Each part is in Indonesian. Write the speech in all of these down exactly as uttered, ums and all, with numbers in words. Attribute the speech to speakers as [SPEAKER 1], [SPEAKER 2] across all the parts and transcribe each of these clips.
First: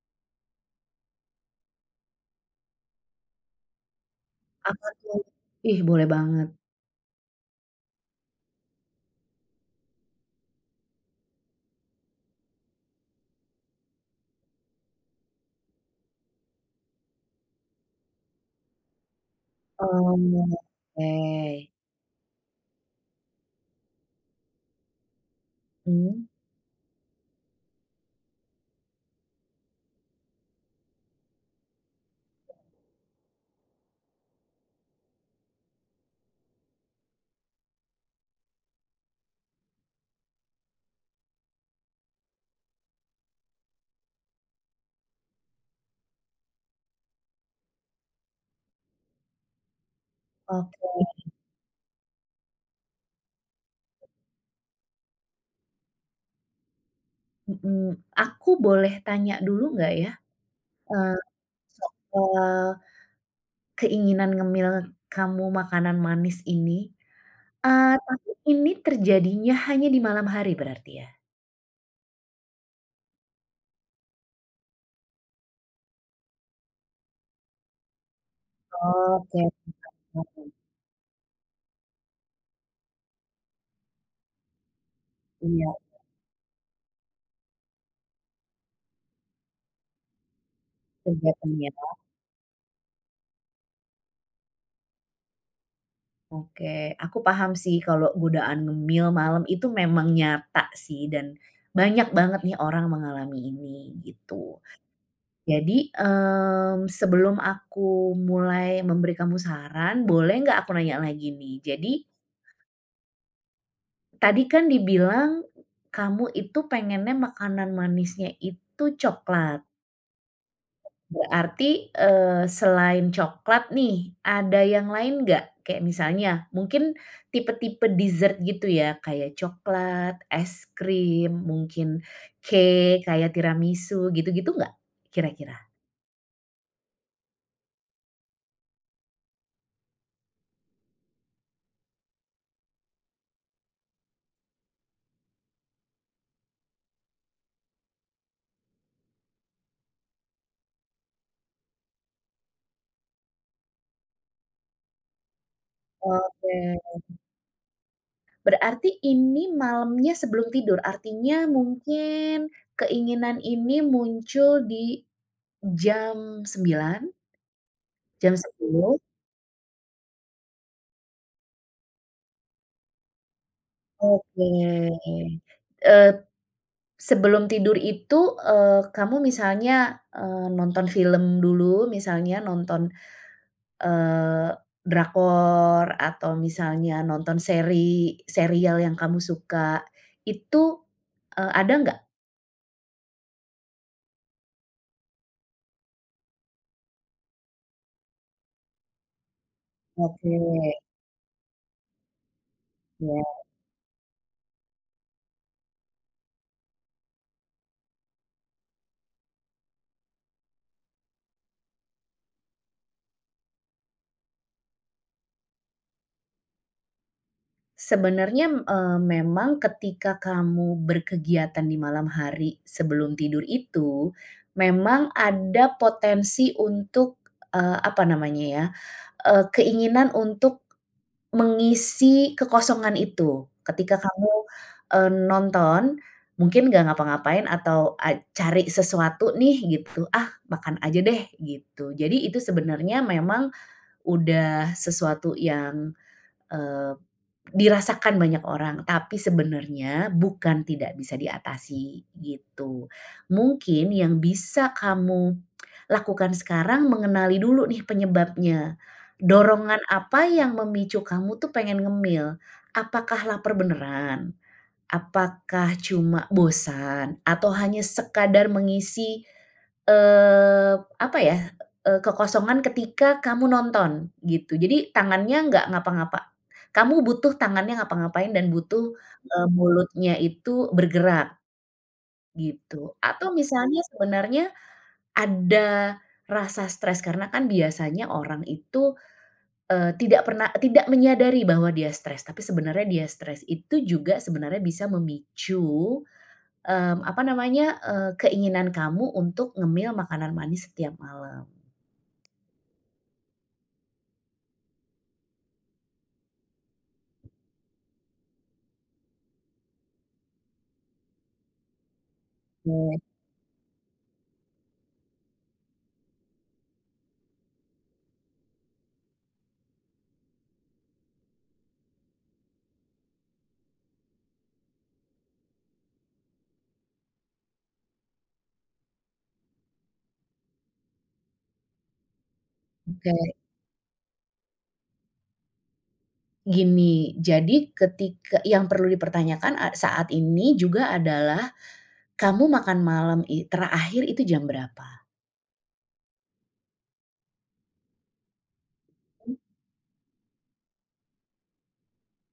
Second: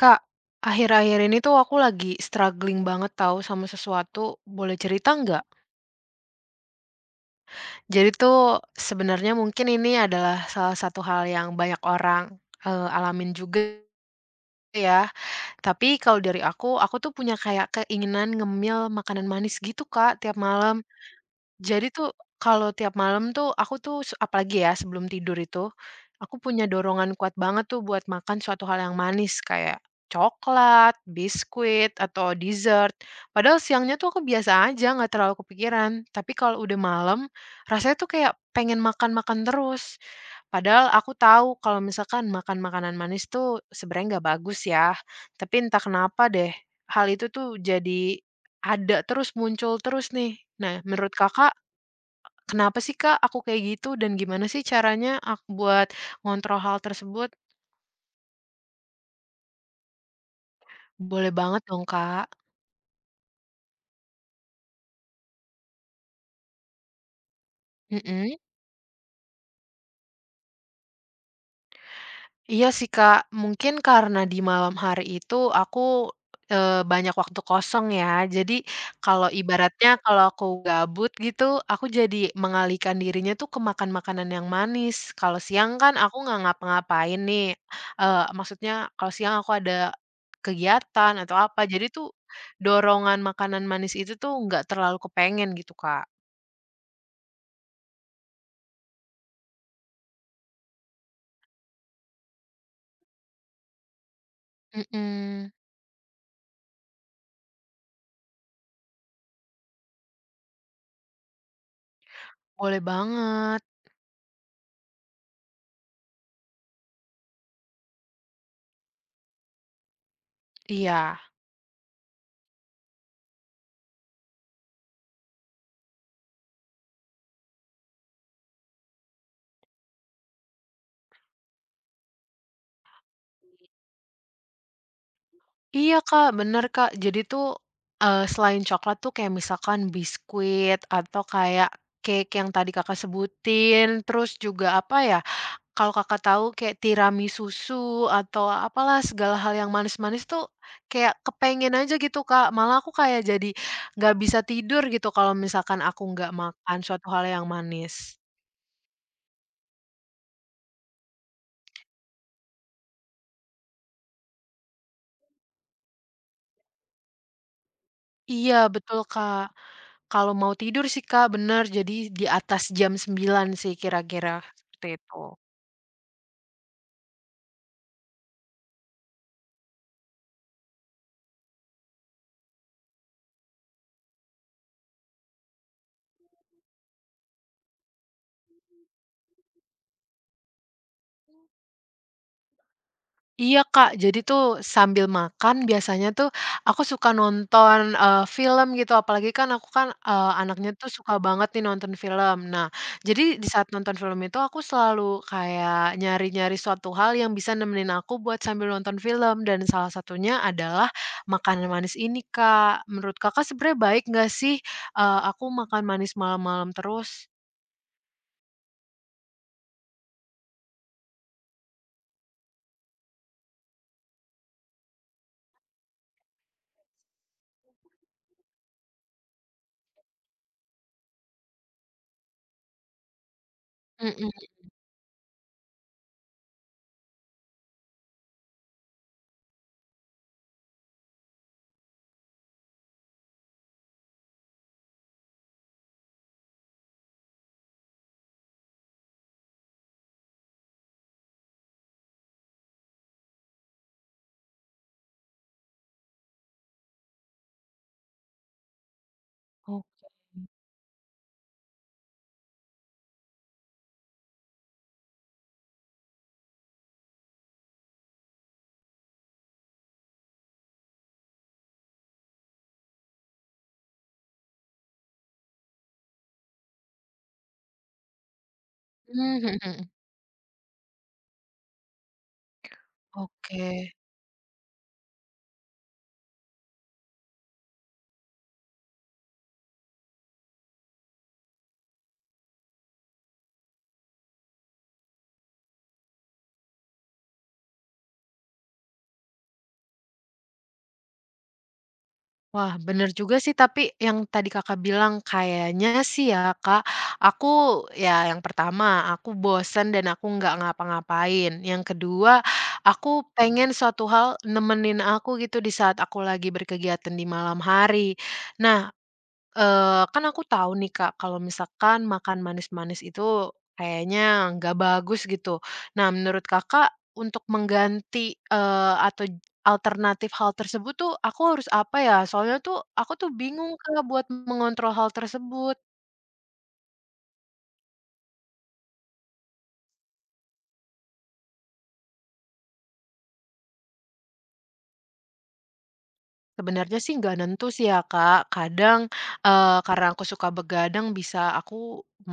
[SPEAKER 1] Kak, akhir-akhir ini tuh aku lagi struggling banget tahu sama sesuatu. Boleh
[SPEAKER 2] Apa
[SPEAKER 1] cerita
[SPEAKER 2] tuh?
[SPEAKER 1] nggak?
[SPEAKER 2] Ih, boleh banget.
[SPEAKER 1] Jadi tuh sebenarnya mungkin ini adalah salah satu hal yang banyak orang eh, alamin juga ya. Tapi kalau dari aku, aku tuh punya kayak keinginan ngemil makanan manis gitu Kak tiap malam.
[SPEAKER 2] Oke.
[SPEAKER 1] Jadi tuh kalau tiap malam tuh aku tuh s apalagi ya sebelum tidur itu,
[SPEAKER 2] Mmm.
[SPEAKER 1] aku punya dorongan kuat banget tuh buat makan suatu hal yang manis kayak coklat, biskuit, atau dessert. Padahal siangnya tuh aku biasa aja nggak terlalu kepikiran, tapi kalau udah malam rasanya tuh kayak pengen makan-makan terus. Padahal aku tahu kalau misalkan makan makanan manis tuh sebenarnya nggak bagus ya, tapi entah kenapa deh hal itu tuh jadi ada terus, muncul terus nih.
[SPEAKER 2] Ok
[SPEAKER 1] Nah, menurut Kakak, kenapa sih Kak aku kayak gitu dan gimana sih caranya ak buat ngontrol hal tersebut?
[SPEAKER 2] mhm. Aku boleh tanya dulu nggak ya, eee,
[SPEAKER 1] Boleh banget dong Kak.
[SPEAKER 2] soal keinginan ngemil kamu makanan manis ini, eee, tapi
[SPEAKER 1] Mhm.
[SPEAKER 2] ini terjadinya hanya di malam hari berarti ya?
[SPEAKER 1] Iya sih, Kak, mungkin karena di malam hari itu aku, eee, banyak waktu kosong ya. Jadi kalau
[SPEAKER 2] Oke,
[SPEAKER 1] ibaratnya kalau aku
[SPEAKER 2] oh,
[SPEAKER 1] gabut gitu, aku jadi mengalihkan dirinya tuh ke makan makanan yang manis. Kalau siang
[SPEAKER 2] iya,
[SPEAKER 1] kan aku nggak ngapa-ngapain nih, eee, maksudnya kalau siang aku ada kegiatan atau
[SPEAKER 2] kegiatan
[SPEAKER 1] apa,
[SPEAKER 2] ya.
[SPEAKER 1] jadi tuh dorongan makanan manis itu tuh nggak terlalu kepengen gitu, Kak.
[SPEAKER 2] Oke, aku paham sih kalau godaan ngemil malam itu memang nyata sih dan banyak banget nih orang mengalami ini, gitu.
[SPEAKER 1] Mhm,
[SPEAKER 2] Jadi, mmm, sebelum aku mulai memberi kamu saran, boleh nggak aku nanya lagi nih? Jadi,
[SPEAKER 1] boleh banget,
[SPEAKER 2] tadi kan dibilang kamu itu pengennya makanan manisnya itu coklat.
[SPEAKER 1] iya.
[SPEAKER 2] Berarti, eee, selain coklat nih, ada yang lain nggak? Kayak misalnya mungkin tipe-tipe dessert gitu ya, kayak coklat, es krim, mungkin cake kayak tiramisu gitu-gitu nggak kira-kira?
[SPEAKER 1] Iya, Kak, bener, Kak. Jadi tuh, eee, selain coklat tuh kayak misalkan biskuit atau kayak cake yang tadi Kakak sebutin, terus juga apa ya, kalau Kakak tahu kayak tiramisu susu atau apalah segala hal yang manis-manis tuh kayak kepengen aja gitu, Kak. Malah aku kayak jadi nggak bisa tidur gitu kalau misalkan aku nggak
[SPEAKER 2] Oke.
[SPEAKER 1] makan suatu hal yang manis.
[SPEAKER 2] Berarti ini malamnya sebelum tidur, artinya mungkin keinginan ini muncul di jam sembilan jam
[SPEAKER 1] Iya,
[SPEAKER 2] sepuluh
[SPEAKER 1] betul, Kak. Kalau mau tidur sih, Kak, bener. Jadi di atas jam sembilan sih kira-kira,
[SPEAKER 2] Oke.
[SPEAKER 1] seperti itu.
[SPEAKER 2] Eee, Sebelum tidur itu, eee, kamu misalnya, eee, nonton film dulu, misalnya nonton, eee, drakor atau misalnya nonton seri serial yang kamu suka, itu, eee, ada nggak?
[SPEAKER 1] Iya, Kak. Jadi tuh sambil makan biasanya tuh aku suka nonton, eee, film gitu, apalagi kan aku kan, eee,
[SPEAKER 2] Oke,
[SPEAKER 1] anaknya tuh suka banget nih nonton film. Nah, jadi
[SPEAKER 2] iya.
[SPEAKER 1] di saat nonton film itu aku selalu kayak nyari-nyari suatu hal yang bisa nemenin aku buat sambil nonton film, dan salah satunya adalah makanan manis ini, Kak. Menurut Kakak sebenarnya baik nggak sih, eee, aku makan manis malam-malam terus?
[SPEAKER 2] Sebenarnya, eee, memang ketika kamu berkegiatan di malam hari sebelum tidur itu, memang ada potensi untuk, eee, apa namanya ya, eee, keinginan untuk mengisi kekosongan itu. Ketika
[SPEAKER 1] Mhm,
[SPEAKER 2] kamu, eee, nonton, mungkin nggak ngapa-ngapain atau a cari sesuatu nih gitu, "Ah, makan aja deh," gitu. Jadi itu sebenarnya memang udah sesuatu yang, eh, dirasakan banyak orang, tapi sebenarnya bukan tidak bisa diatasi, gitu. Mungkin yang bisa kamu lakukan sekarang mengenali dulu nih penyebabnya. Dorongan
[SPEAKER 1] oh,
[SPEAKER 2] apa yang memicu kamu tuh pengen ngemil? Apakah lapar beneran? Apakah cuma bosan atau hanya sekadar mengisi, eee, apa ya, eee, kekosongan ketika kamu nonton gitu. Jadi tangannya nggak ngapa-ngapa. Kamu butuh tangannya ngapa-ngapain dan butuh,
[SPEAKER 1] mmm,
[SPEAKER 2] eee,
[SPEAKER 1] mhm, mhm.
[SPEAKER 2] mulutnya itu bergerak gitu. Atau
[SPEAKER 1] Oke.
[SPEAKER 2] misalnya sebenarnya ada rasa stres karena kan biasanya orang itu, eee, tidak pernah tidak menyadari bahwa dia stres, tapi sebenarnya dia stres. Itu juga sebenarnya bisa memicu Mmm, apa namanya, eee, keinginan kamu untuk ngemil makanan manis setiap malam.
[SPEAKER 1] Wah, bener juga sih, tapi yang tadi Kakak bilang kayaknya sih ya, Kak, aku, ya yang pertama aku bosen dan aku nggak ngapa-ngapain. Yang kedua,
[SPEAKER 2] Oke
[SPEAKER 1] aku pengen suatu hal nemenin aku gitu di saat aku lagi berkegiatan di malam hari. Nah, Eee, kan aku tahu nih, Kak, kalau misalkan makan manis-manis itu kayaknya nggak bagus gitu. Nah, menurut Kakak untuk mengganti, eee, atau j alternatif hal tersebut tuh aku harus apa ya? Soalnya tuh aku
[SPEAKER 2] oke.
[SPEAKER 1] tuh bingung, Kak, buat mengontrol hal tersebut.
[SPEAKER 2] Gini, jadi ketika yang perlu dipertanyakan a saat ini juga adalah kamu makan malam i terakhir itu jam berapa?
[SPEAKER 1] Sebenarnya sih nggak nentu sih ya, Kak. Kadang, eee, karena aku suka begadang bisa aku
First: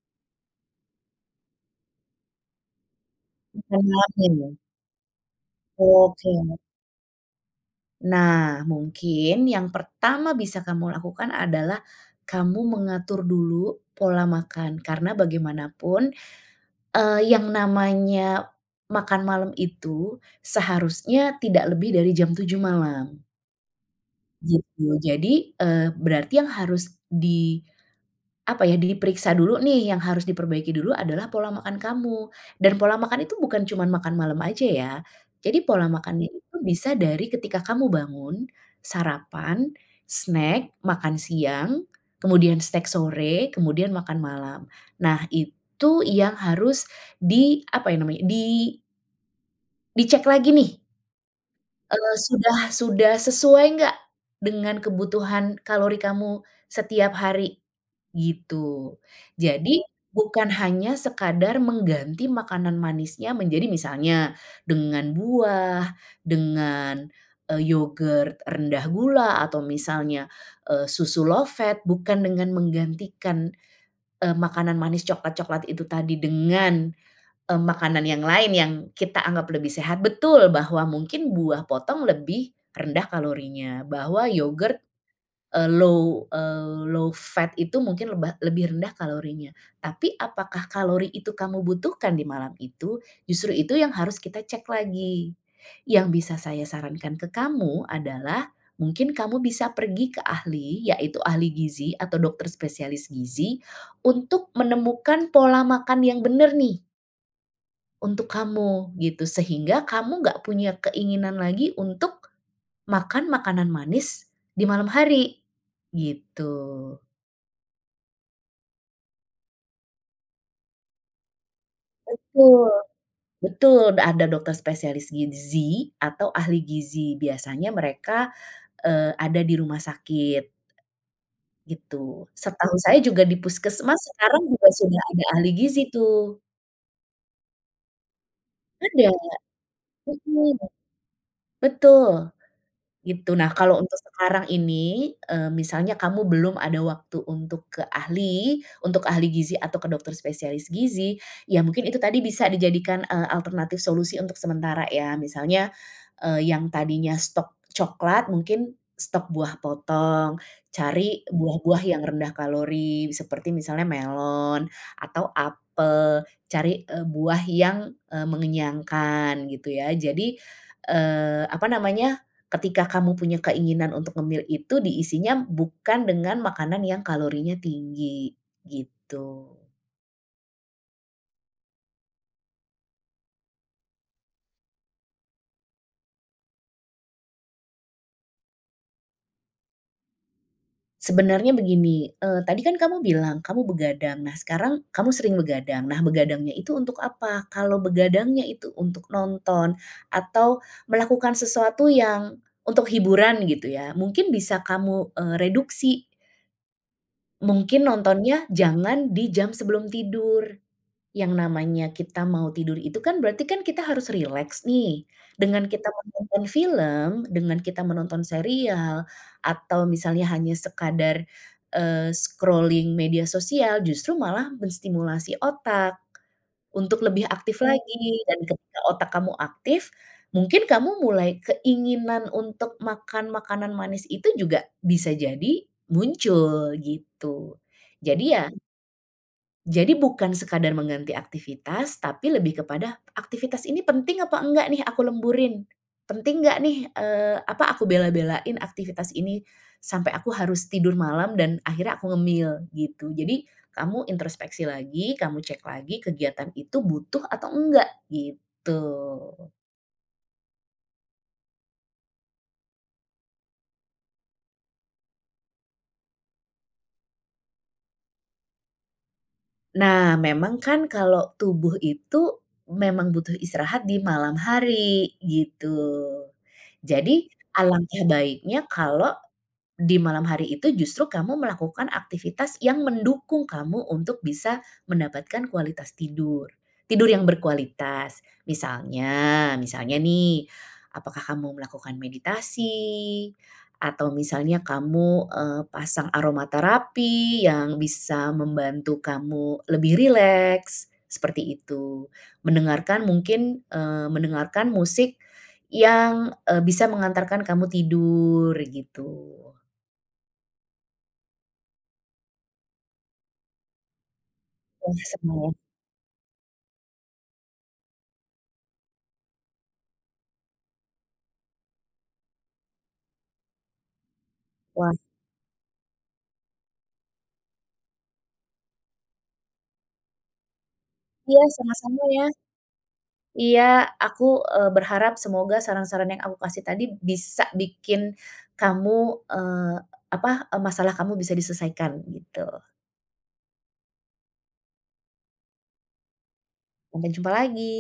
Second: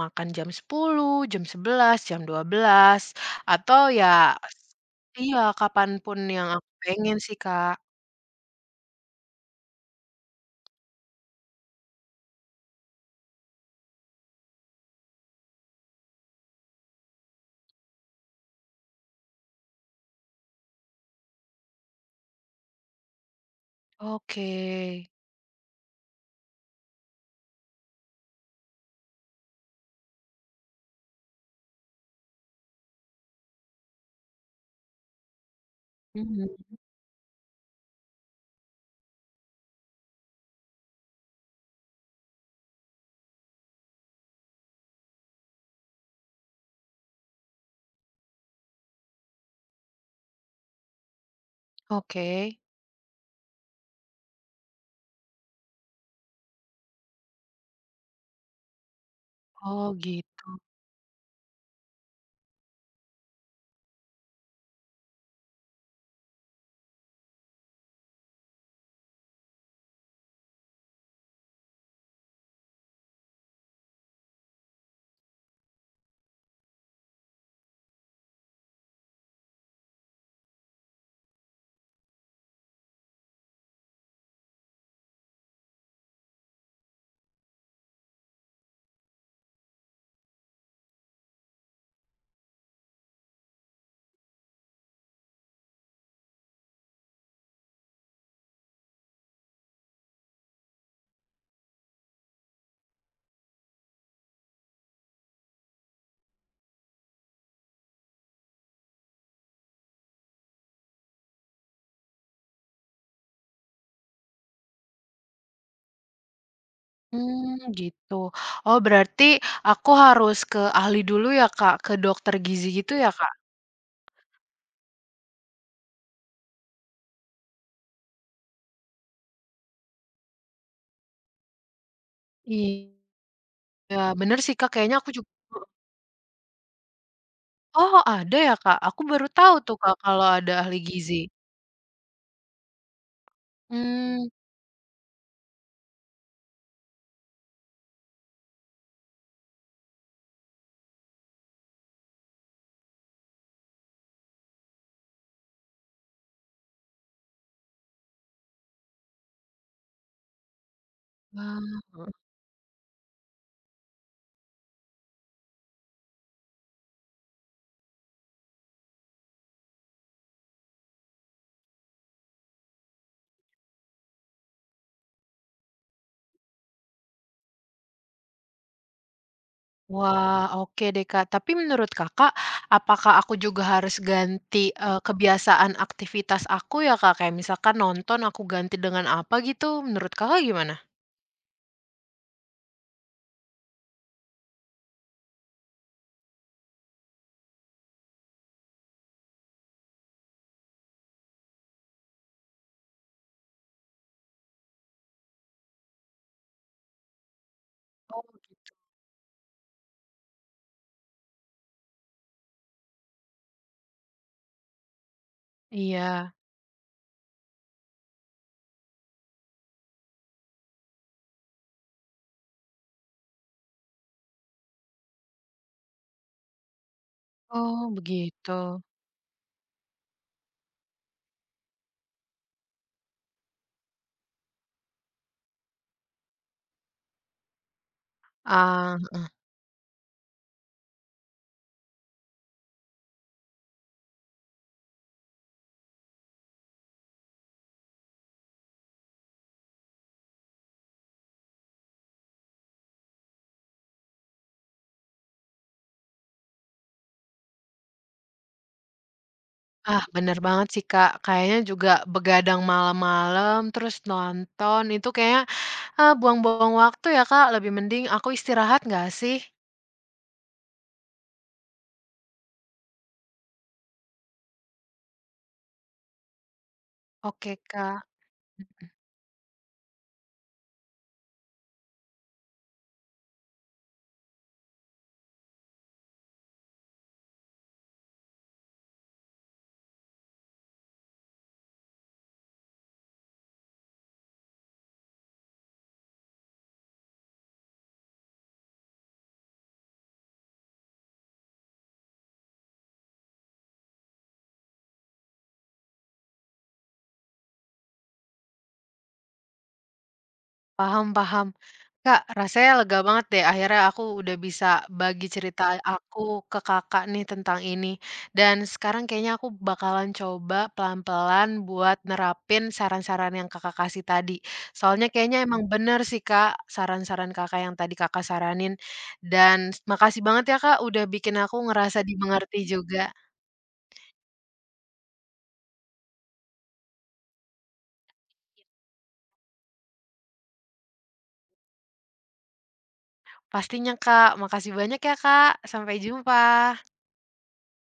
[SPEAKER 1] makan jam sepuluh, jam sebelas, jam dua belas,
[SPEAKER 2] Makan
[SPEAKER 1] atau ya
[SPEAKER 2] malamnya ya?
[SPEAKER 1] iya, kapanpun
[SPEAKER 2] Oke.
[SPEAKER 1] yang aku pengen sih, Kak.
[SPEAKER 2] Nah, mungkin yang pertama bisa kamu lakukan adalah kamu mengatur dulu pola makan, karena bagaimanapun Eee, yang namanya makan malam itu seharusnya tidak lebih dari jam tujuh malam,
[SPEAKER 1] Oke.
[SPEAKER 2] gitu. Jadi, eee, berarti yang harus di apa ya, diperiksa dulu nih yang harus diperbaiki dulu adalah pola makan kamu, dan pola makan itu bukan cuman makan malam aja ya. Jadi pola makannya
[SPEAKER 1] Mhm,
[SPEAKER 2] itu bisa dari ketika kamu bangun, sarapan, snack, makan siang, kemudian snack sore, kemudian makan malam. Nah itu yang harus di apa ya namanya, di dicek lagi nih, eee,
[SPEAKER 1] oke.
[SPEAKER 2] sudah sudah sesuai nggak dengan kebutuhan kalori kamu setiap hari. Gitu. Jadi,
[SPEAKER 1] Oh, gitu,
[SPEAKER 2] bukan hanya sekadar mengganti makanan manisnya menjadi misalnya dengan buah, dengan, eee, yogurt rendah gula atau misalnya, eee, susu low fat, bukan dengan menggantikan, eee, makanan manis coklat-coklat itu tadi dengan, eee, makanan yang lain yang kita anggap lebih sehat. Betul bahwa mungkin buah potong lebih rendah kalorinya, bahwa yogurt Eee, low eee, low fat itu mungkin leba lebih rendah kalorinya. Tapi apakah kalori itu kamu butuhkan di malam itu? Justru itu yang harus kita cek lagi. Yang bisa saya sarankan ke kamu adalah mungkin kamu bisa pergi ke ahli, yaitu ahli gizi atau dokter spesialis gizi untuk menemukan pola makan yang benar nih untuk kamu gitu, sehingga kamu nggak punya keinginan lagi untuk makan makanan manis di malam hari, gitu.
[SPEAKER 1] mmm, gitu. Oh, berarti aku harus ke ahli dulu ya, Kak? Ke dokter gizi
[SPEAKER 2] Betul.
[SPEAKER 1] gitu ya, Kak?
[SPEAKER 2] Betul, ada dokter spesialis gizi atau ahli gizi, biasanya mereka, eee, ada di rumah sakit, gitu. Setahu
[SPEAKER 1] Iya,
[SPEAKER 2] saya juga di puskesmas
[SPEAKER 1] bener
[SPEAKER 2] sekarang
[SPEAKER 1] sih,
[SPEAKER 2] juga
[SPEAKER 1] Kak, kayaknya
[SPEAKER 2] sudah
[SPEAKER 1] aku
[SPEAKER 2] ada
[SPEAKER 1] juga.
[SPEAKER 2] ahli gizi tuh.
[SPEAKER 1] Oh, ada ya, Kak? Aku
[SPEAKER 2] Ada,
[SPEAKER 1] baru tahu tuh, Kak, kalau ada
[SPEAKER 2] mhm,
[SPEAKER 1] ahli gizi.
[SPEAKER 2] betul. Gitu. Nah, kalau untuk
[SPEAKER 1] Mmm,
[SPEAKER 2] sekarang ini, eee, misalnya kamu belum ada waktu untuk ke ahli, untuk ahli gizi atau ke dokter spesialis gizi, ya mungkin itu tadi bisa dijadikan, eee, alternatif solusi untuk sementara ya. Misalnya, eee, yang tadinya stok coklat mungkin stok buah potong, cari buah-buah
[SPEAKER 1] wah,
[SPEAKER 2] yang rendah kalori seperti misalnya melon atau apel, cari, eee, buah yang, eee, mengenyangkan gitu ya. Jadi, eee, apa namanya, ketika kamu punya keinginan untuk ngemil itu diisinya bukan dengan makanan yang kalorinya tinggi, gitu.
[SPEAKER 1] wah, oke deh, Kak. Tapi menurut Kakak, apakah aku juga harus ganti, eee, kebiasaan aktivitas aku ya, Kak? Kayak misalkan nonton aku ganti dengan apa gitu, menurut Kakak gimana?
[SPEAKER 2] Sebenarnya begini, eee, tadi kan kamu bilang kamu begadang, nah sekarang kamu sering begadang, nah begadangnya itu untuk apa? Kalau begadangnya itu untuk nonton atau melakukan sesuatu yang untuk hiburan gitu ya, mungkin bisa kamu, eee, reduksi. Mungkin
[SPEAKER 1] Oh,
[SPEAKER 2] nontonnya jangan di jam sebelum tidur. Yang namanya kita mau tidur itu kan berarti kan kita harus rileks nih. Dengan kita
[SPEAKER 1] iya.
[SPEAKER 2] menonton film, dengan kita menonton serial, atau misalnya hanya sekadar, eee, scrolling media sosial, justru malah menstimulasi otak untuk lebih aktif
[SPEAKER 1] Oh,
[SPEAKER 2] lagi. Dan
[SPEAKER 1] begitu.
[SPEAKER 2] ketika otak kamu aktif, mungkin kamu mulai keinginan untuk makan makanan manis itu juga bisa jadi muncul, gitu. Jadi ya
[SPEAKER 1] Ah, heeh.
[SPEAKER 2] jadi bukan sekadar mengganti aktivitas, tapi lebih kepada aktivitas ini penting apa enggak nih aku lemburin? Penting nggak nih, eee, apa aku bela-belain aktivitas ini sampai aku harus tidur malam dan akhirnya aku ngemil gitu. Jadi kamu introspeksi lagi, kamu cek lagi kegiatan itu butuh atau enggak gitu.
[SPEAKER 1] Ah, bener banget sih, Kak. Kayaknya juga begadang malam-malam, terus nonton itu kayaknya, ah, buang-buang waktu ya, Kak. Lebih mending aku istirahat nggak sih?
[SPEAKER 2] Nah memang kan kalau tubuh itu memang butuh istirahat di malam hari gitu. Jadi
[SPEAKER 1] Oke, Kak,
[SPEAKER 2] alangkah baiknya kalau di malam hari itu justru kamu melakukan aktivitas yang mendukung kamu untuk bisa mendapatkan kualitas tidur. Tidur yang berkualitas. Misalnya misalnya nih, apakah kamu melakukan meditasi, atau misalnya kamu, eee, pasang aromaterapi yang bisa membantu kamu lebih rileks, seperti itu. Mendengarkan mungkin, eee, mendengarkan musik yang, eee, bisa mengantarkan kamu tidur, gitu.
[SPEAKER 1] paham, paham. Kak, rasanya lega banget deh akhirnya aku udah bisa
[SPEAKER 2] Wah,
[SPEAKER 1] bagi
[SPEAKER 2] senang ya.
[SPEAKER 1] cerita aku ke Kakak nih tentang ini. Dan sekarang kayaknya aku bakalan coba pelan-pelan buat nerapin saran-saran yang Kakak kasih tadi.
[SPEAKER 2] Wah,
[SPEAKER 1] Soalnya kayaknya emang bener sih, Kak, saran-saran Kakak yang tadi Kakak saranin. Dan makasih banget ya, Kak, udah bikin
[SPEAKER 2] iya
[SPEAKER 1] aku ngerasa
[SPEAKER 2] sama-sama ya.
[SPEAKER 1] dimengerti juga.
[SPEAKER 2] Iya, aku, eee, berharap semoga saran-saran yang aku kasih tadi bisa bikin kamu, eee, apa, eee, masalah kamu bisa diselesaikan gitu.
[SPEAKER 1] Pastinya, Kak. Makasih banyak ya, Kak. Sampai jumpa.
[SPEAKER 2] Sampai jumpa lagi.